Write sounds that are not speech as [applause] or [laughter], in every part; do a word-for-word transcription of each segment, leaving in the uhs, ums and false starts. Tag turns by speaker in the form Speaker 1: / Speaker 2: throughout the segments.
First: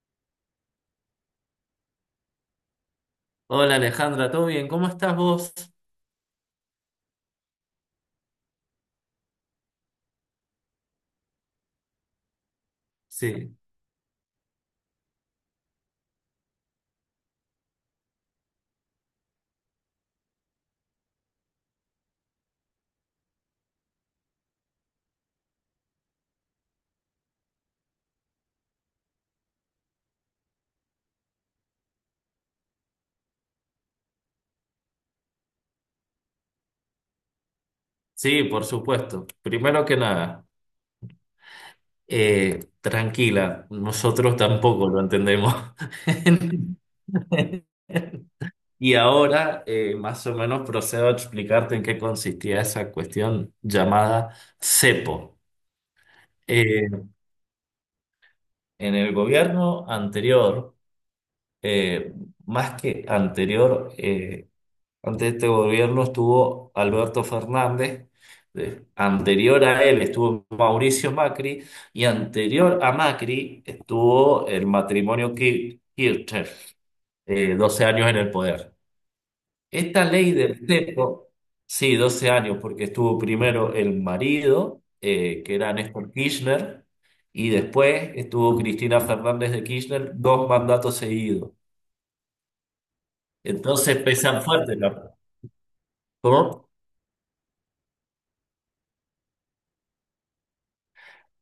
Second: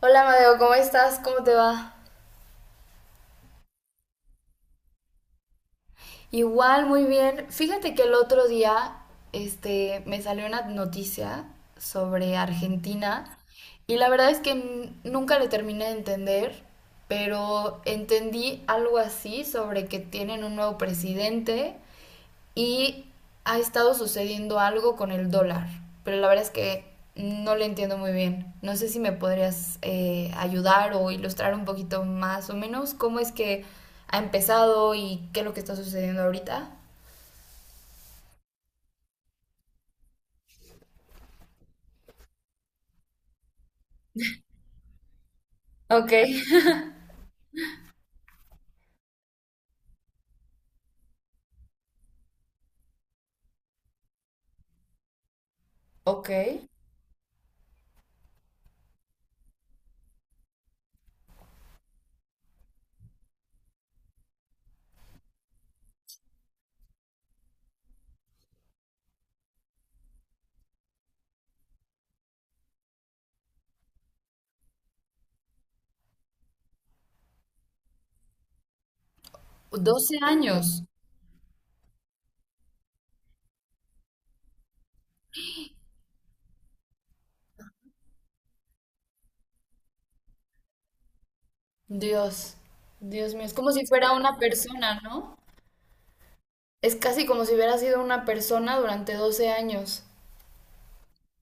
Speaker 1: Hola Madeo, ¿cómo estás? ¿Cómo te va?
Speaker 2: Hola Alejandra, ¿todo bien? ¿Cómo estás vos?
Speaker 1: Igual, muy bien. Fíjate que el otro día, este, me salió una noticia sobre Argentina
Speaker 2: Sí,
Speaker 1: y la verdad es que n- nunca le terminé de entender, pero entendí algo así sobre que tienen un nuevo presidente y ha estado sucediendo algo con el dólar, pero la verdad es que no le entiendo muy bien. No sé si me podrías eh, ayudar o ilustrar un poquito más o menos cómo es que ha empezado y qué es lo que está sucediendo ahorita.
Speaker 2: sí, por supuesto. Primero que nada, eh, tranquila, nosotros tampoco lo entendemos.
Speaker 1: Ok,
Speaker 2: [laughs] Y ahora eh, más o menos procedo a explicarte en qué consistía esa cuestión llamada CEPO.
Speaker 1: ok.
Speaker 2: Eh, en el gobierno anterior, eh, más que anterior, eh, ante este gobierno estuvo Alberto Fernández, eh, anterior a él estuvo Mauricio Macri y anterior a Macri estuvo el matrimonio Kir- Kirchner, eh, doce años en el poder. Esta
Speaker 1: Doce
Speaker 2: ley del
Speaker 1: años.
Speaker 2: cepo, sí, doce años, porque estuvo primero el marido, eh, que era Néstor Kirchner, y después estuvo Cristina Fernández de Kirchner, dos mandatos seguidos.
Speaker 1: Dios, Dios mío, es como si
Speaker 2: Entonces
Speaker 1: fuera una
Speaker 2: pesan fuerte,
Speaker 1: persona,
Speaker 2: ¿no?
Speaker 1: ¿no?
Speaker 2: ¿Cómo?
Speaker 1: Es casi como si hubiera sido una persona durante doce años.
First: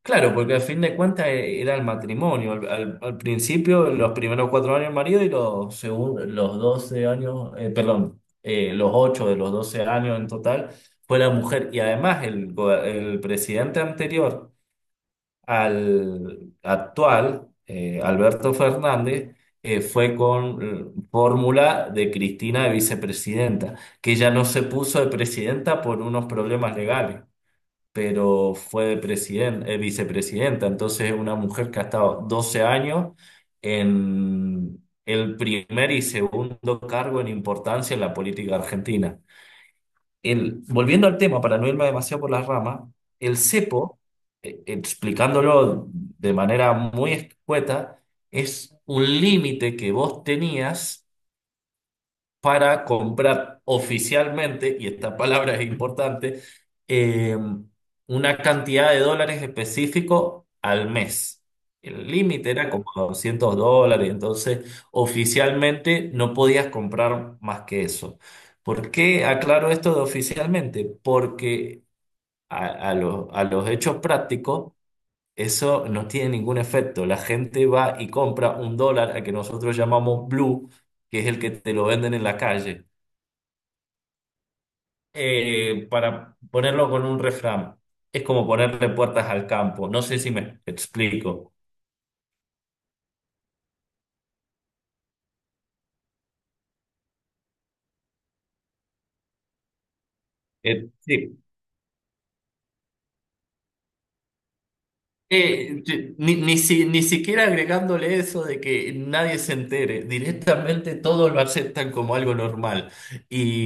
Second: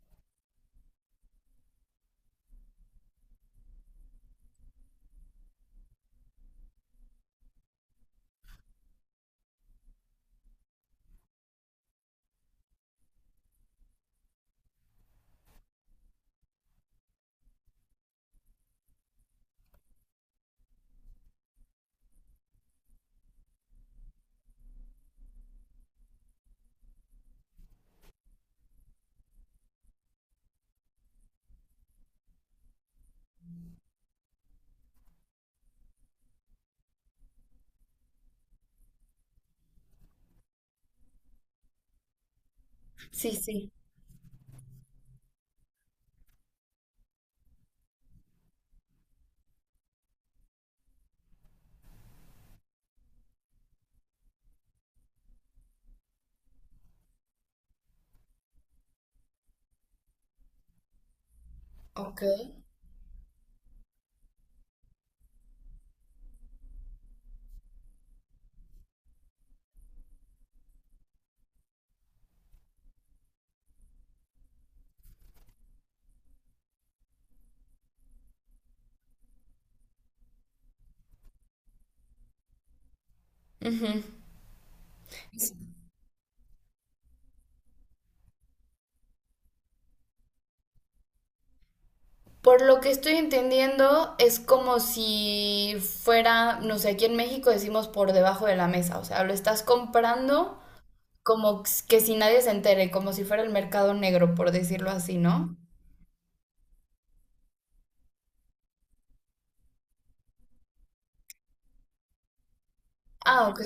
Speaker 2: Claro, porque al fin de cuentas e- era el matrimonio. Al, al- al principio, los primeros cuatro años el marido y los, segun- los doce años, eh, perdón, eh, los ocho de los doce años en total fue la mujer. Y además el, go- el presidente anterior al actual, eh, Alberto Fernández, eh, fue con eh, fórmula de Cristina de vicepresidenta, que ella no se puso de presidenta por unos problemas legales pero fue presidente, eh, vicepresidenta, entonces es una mujer que ha estado doce años en el primer y segundo cargo en importancia en la política argentina. El, volviendo al tema, para no irme demasiado por las ramas,
Speaker 1: Sí,
Speaker 2: el
Speaker 1: sí.
Speaker 2: cepo, eh, explicándolo de manera muy escueta, es un límite que vos tenías para comprar oficialmente, y esta palabra es importante, eh, una cantidad de dólares específico al mes. El
Speaker 1: Ok.
Speaker 2: límite era como doscientos dólares, entonces oficialmente no podías comprar más que eso. ¿Por qué aclaro esto de oficialmente? Porque a, a los a los hechos prácticos eso no tiene ningún efecto. La gente va y compra un dólar al que nosotros llamamos blue, que es el que te lo venden en la calle,
Speaker 1: Ujú.
Speaker 2: eh, para ponerlo con un refrán, es como ponerle puertas al campo. No sé si me explico.
Speaker 1: Por lo que estoy entendiendo, es como si fuera, no sé, aquí en México decimos por debajo de la mesa, o sea, lo estás comprando
Speaker 2: Eh, sí.
Speaker 1: como que si nadie se entere, como si fuera el mercado negro, por decirlo así, ¿no?
Speaker 2: Eh, yo- ni, ni, si- ni siquiera agregándole eso de que nadie se entere, directamente todos lo aceptan como algo normal.
Speaker 1: Ah, ok,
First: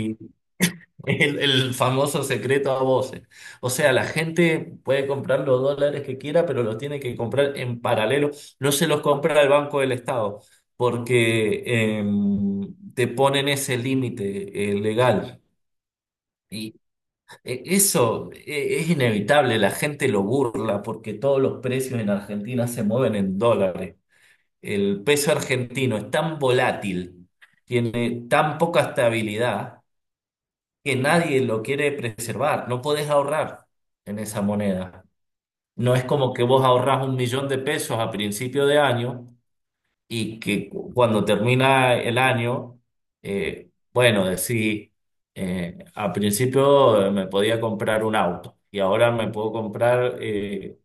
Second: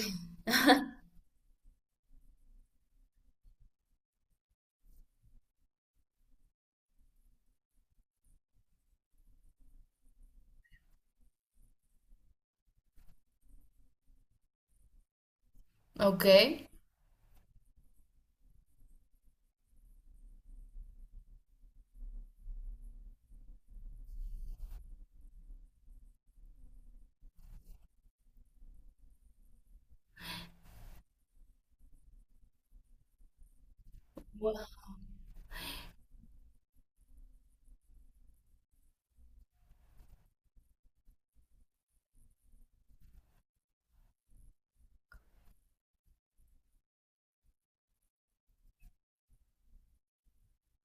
Speaker 2: El, el famoso secreto a voces. O sea, la gente puede comprar los dólares que quiera, pero los tiene que comprar en paralelo. No se los compra el Banco del Estado, porque eh, te ponen ese límite eh, legal.
Speaker 1: ok,
Speaker 2: Y eh, eso eh, es inevitable, la gente lo burla porque todos los precios en Argentina se mueven en dólares. El peso argentino es tan volátil, tiene tan poca estabilidad que nadie lo quiere preservar. No podés ahorrar en esa moneda. No es como que vos ahorrás un millón de pesos a principio de año y que cu- cuando termina el año, eh, bueno, decís, eh, a principio eh, me podía comprar un auto y ahora me puedo comprar eh,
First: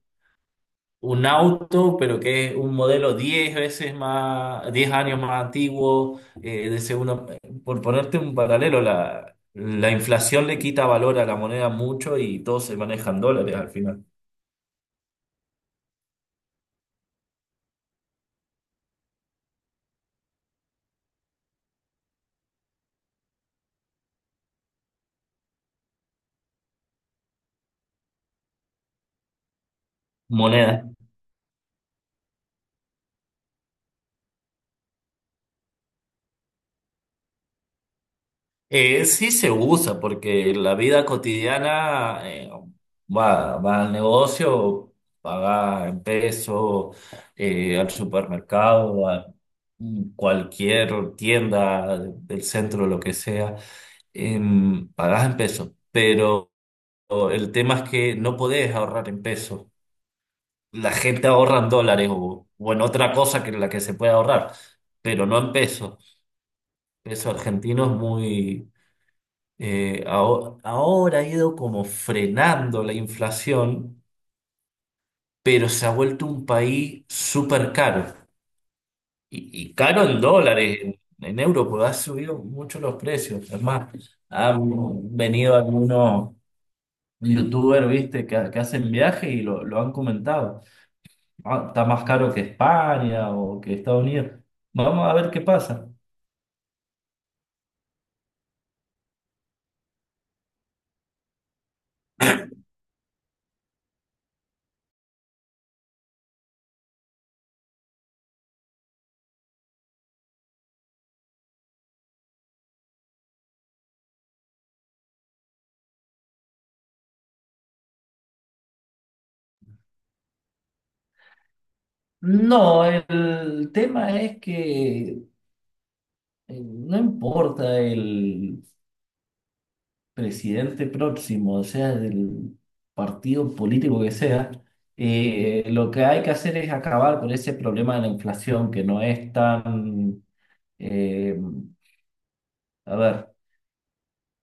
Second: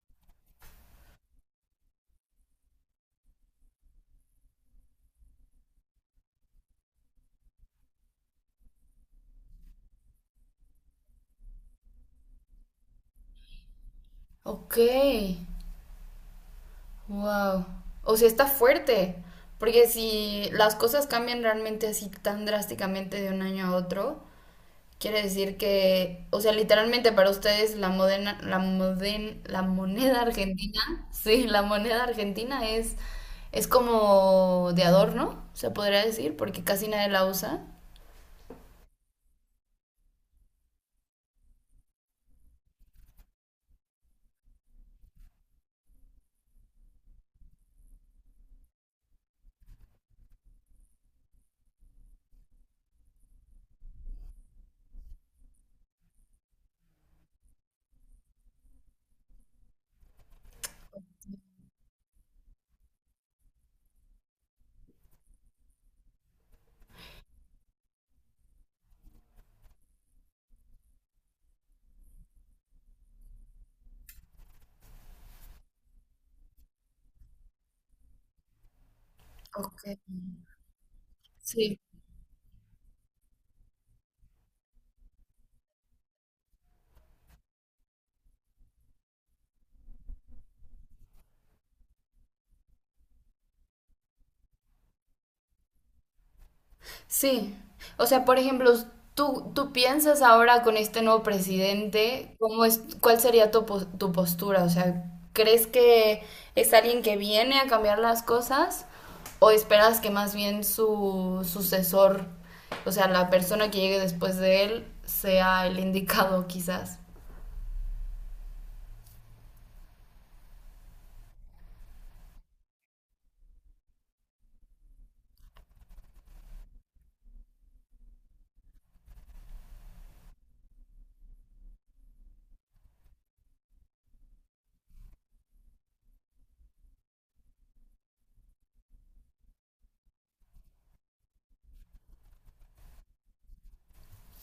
Speaker 2: un auto, pero que es un modelo diez veces más, diez años más antiguo, eh, de segundo, por ponerte un paralelo, la, la inflación le quita valor a la moneda mucho y todos se manejan dólares al final.
Speaker 1: ok, wow. O sea, está fuerte, porque si las cosas cambian realmente así tan drásticamente de un año a otro, quiere decir que, o sea, literalmente para ustedes la modena- la moden- la moneda argentina,
Speaker 2: Moneda.
Speaker 1: [laughs] sí, la moneda argentina es, es como de adorno, se podría decir, porque casi nadie la usa.
Speaker 2: Eh, sí se usa porque en la vida cotidiana eh, va, va al negocio, paga en peso, eh, al supermercado, a cualquier tienda del centro, lo que sea. Em, pagás en pesos, pero el tema es que no podés ahorrar en pesos. La gente ahorra en dólares o, o en otra cosa que en la que se puede ahorrar, pero no en pesos. Peso argentino es muy. Eh, aho- ahora ha ido como frenando la inflación, pero se ha vuelto un país súper caro. Y, y
Speaker 1: Ok.
Speaker 2: caro en dólares, en, en euros,
Speaker 1: Sí,
Speaker 2: porque ha subido mucho los precios. Es más, han venido algunos youtuber, viste, que, que hacen viaje y lo, lo han comentado. Ah, está más caro que España o que Estados Unidos. Vamos a ver qué pasa.
Speaker 1: sí, o sea, por ejemplo, tú, tú piensas ahora con este nuevo presidente, ¿cómo es, cuál sería tu, pos- tu postura? O sea, ¿crees que es alguien que viene a cambiar las cosas o esperas que más bien su sucesor, o sea, la persona que llegue después de él, sea el indicado quizás?
Speaker 2: No, el tema es que eh, no importa el presidente próximo, o sea, del partido político que sea, eh, lo que hay que hacer es acabar con ese problema de la inflación que no es tan, eh, a ver.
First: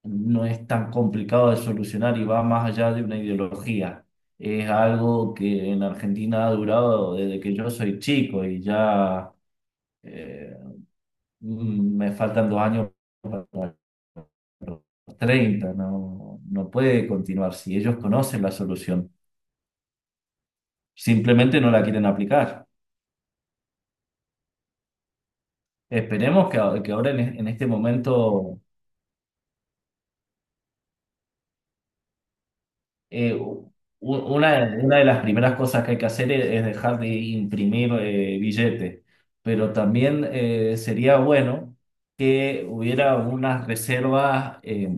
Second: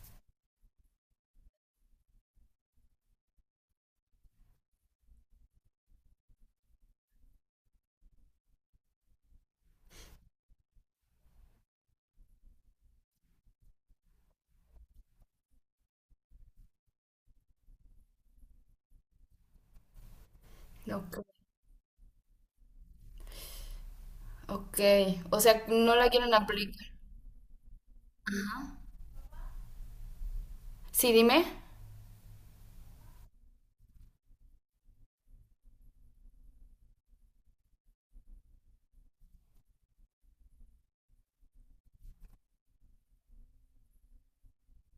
Speaker 2: No es tan complicado de solucionar y va más allá de una ideología. Es algo que en Argentina ha durado desde que yo soy chico y ya eh, mm, me faltan dos años para los treinta. No, no puede continuar si ellos conocen la solución.
Speaker 1: Ok.
Speaker 2: Simplemente no la quieren aplicar.
Speaker 1: Ok, o sea, no la quieren
Speaker 2: Esperemos que, a-
Speaker 1: aplicar.
Speaker 2: que ahora en, e- en este momento.
Speaker 1: Sí, dime.
Speaker 2: Eh, u- una, una de las primeras cosas que hay que hacer es, es dejar de imprimir eh, billetes, pero también eh, sería bueno que hubiera unas reservas eh,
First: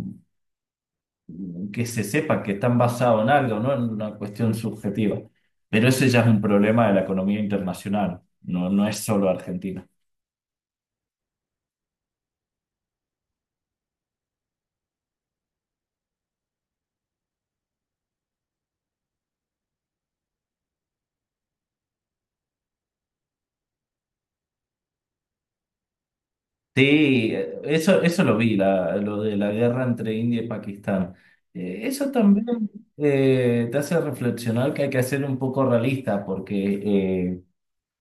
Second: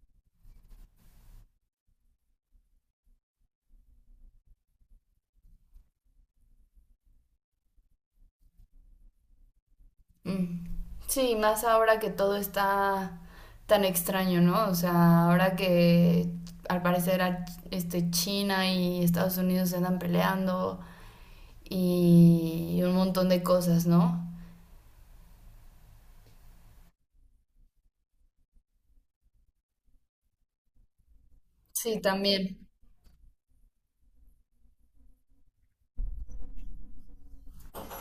Speaker 2: que se sepa que están basadas en algo, no en una cuestión subjetiva. Pero ese ya es un problema de la economía internacional, no, no es solo Argentina.
Speaker 1: Mm. Sí, más ahora que todo está tan extraño, ¿no? O sea, ahora que al parecer a- este, China y Estados Unidos se andan peleando y un montón de cosas, ¿no?
Speaker 2: Sí, eh, eso, eso lo vi, la, lo de la guerra entre India y Pakistán. Eh,
Speaker 1: Sí,
Speaker 2: eso
Speaker 1: también.
Speaker 2: también eh, te hace reflexionar que hay que ser un poco realista, porque eh,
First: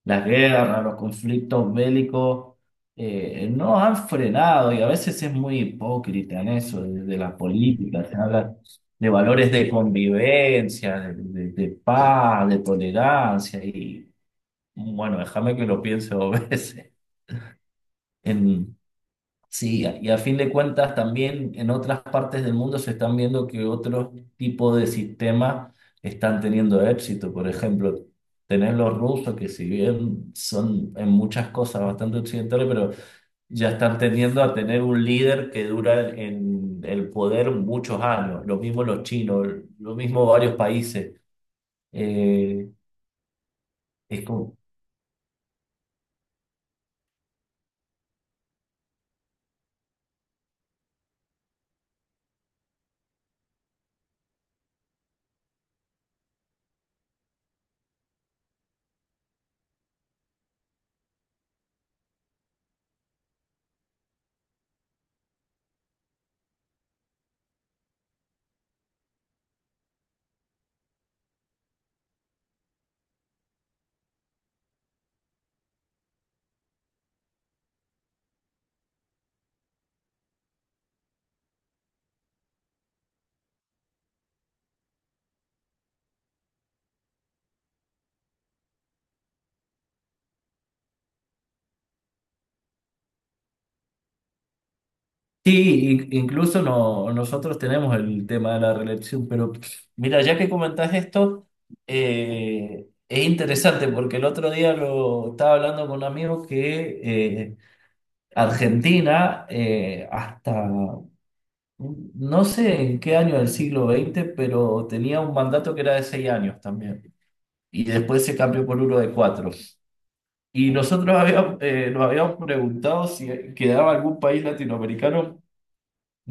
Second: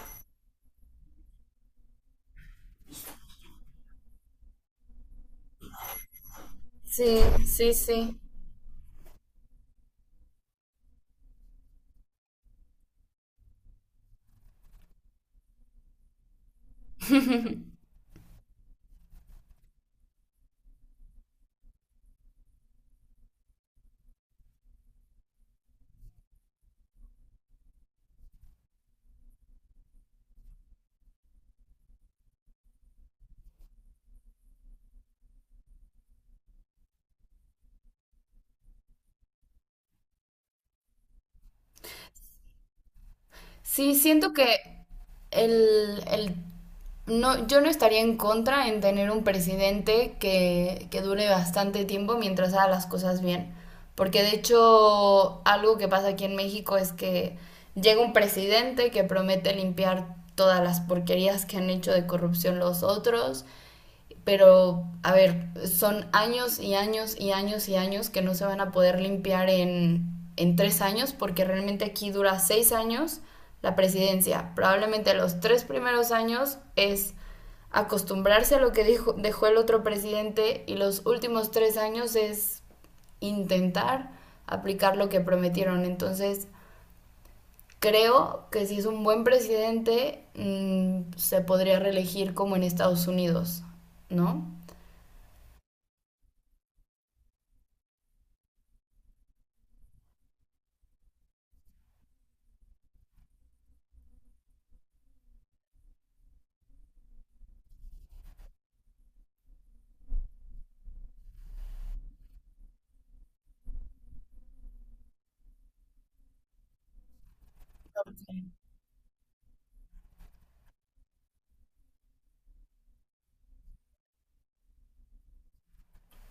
Speaker 2: las guerras, los conflictos bélicos eh, no han frenado y a veces es muy hipócrita en eso, desde
Speaker 1: Sí,
Speaker 2: la
Speaker 1: sí,
Speaker 2: política, se
Speaker 1: sí.
Speaker 2: habla de valores de convivencia, de, de- de paz, de tolerancia, y bueno, déjame que lo piense dos [laughs] veces. Sí, y a fin de cuentas también en otras partes del mundo se están viendo que otros tipos de sistemas están teniendo éxito. Por ejemplo, tenés los rusos que si bien son en muchas cosas bastante occidentales, pero ya están tendiendo a tener un líder que dura en el poder muchos años. Lo mismo los chinos, lo mismo varios países. Eh,
Speaker 1: Sí,
Speaker 2: es
Speaker 1: siento que
Speaker 2: como.
Speaker 1: el, el- no, yo no estaría en contra en tener un presidente que, que dure bastante tiempo mientras haga las cosas bien. Porque de hecho, algo que pasa aquí en México es que llega un presidente que promete limpiar todas las porquerías que han hecho de corrupción los otros, pero, a ver, son años y años y años y años que no se van a poder limpiar en, en tres años, porque realmente aquí dura seis años la presidencia. Probablemente los tres primeros años es acostumbrarse a lo que dijo, dejó el otro presidente, y los últimos tres años es intentar aplicar lo que prometieron. Entonces, creo que si es un buen presidente, mm, se podría reelegir como en Estados Unidos, ¿no?
Speaker 2: Sí, in- incluso no, nosotros tenemos el tema de la reelección, pero mira, ya que comentás esto, eh, es interesante porque el otro día lo estaba hablando con un amigo que eh, Argentina, eh, hasta no sé en qué año del siglo veinte, pero tenía un mandato que era de seis años también, y después se cambió por uno de cuatro. Y nosotros habíamos, eh, nos habíamos preguntado si quedaba algún país latinoamericano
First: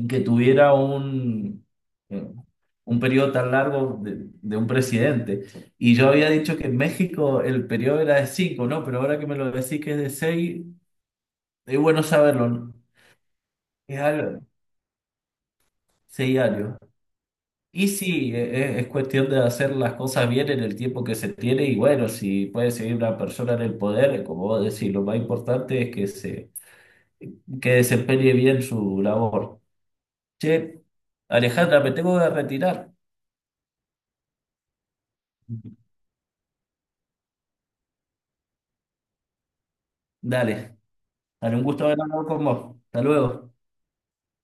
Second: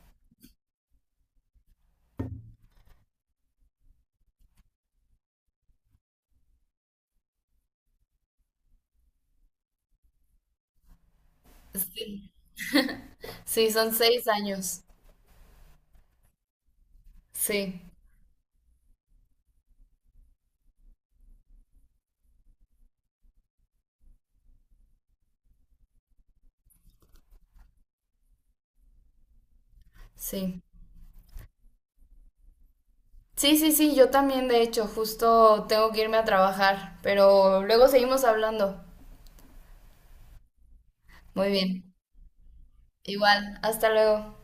Speaker 2: que tuviera un, eh, un periodo tan largo de, de un presidente. Y yo había dicho que en México el periodo era de cinco, ¿no? Pero ahora que me lo decís que es de seis, es bueno
Speaker 1: Sí,
Speaker 2: saberlo, ¿no?
Speaker 1: sí, son
Speaker 2: Es
Speaker 1: seis
Speaker 2: algo,
Speaker 1: años.
Speaker 2: seis años. Y
Speaker 1: Sí,
Speaker 2: sí, e- e- es, cuestión de hacer las cosas bien en el tiempo que se tiene y bueno, si puede seguir una persona en el poder, como vos decís, lo más importante es que se que desempeñe bien su labor.
Speaker 1: sí.
Speaker 2: Che, Alejandra, me tengo que retirar.
Speaker 1: Sí, sí, sí, yo también, de hecho, justo tengo que irme a trabajar, pero luego seguimos hablando.
Speaker 2: Dale.
Speaker 1: Muy
Speaker 2: Dale, un gusto
Speaker 1: bien.
Speaker 2: haber hablado con vos. Hasta luego.
Speaker 1: Igual, hasta luego.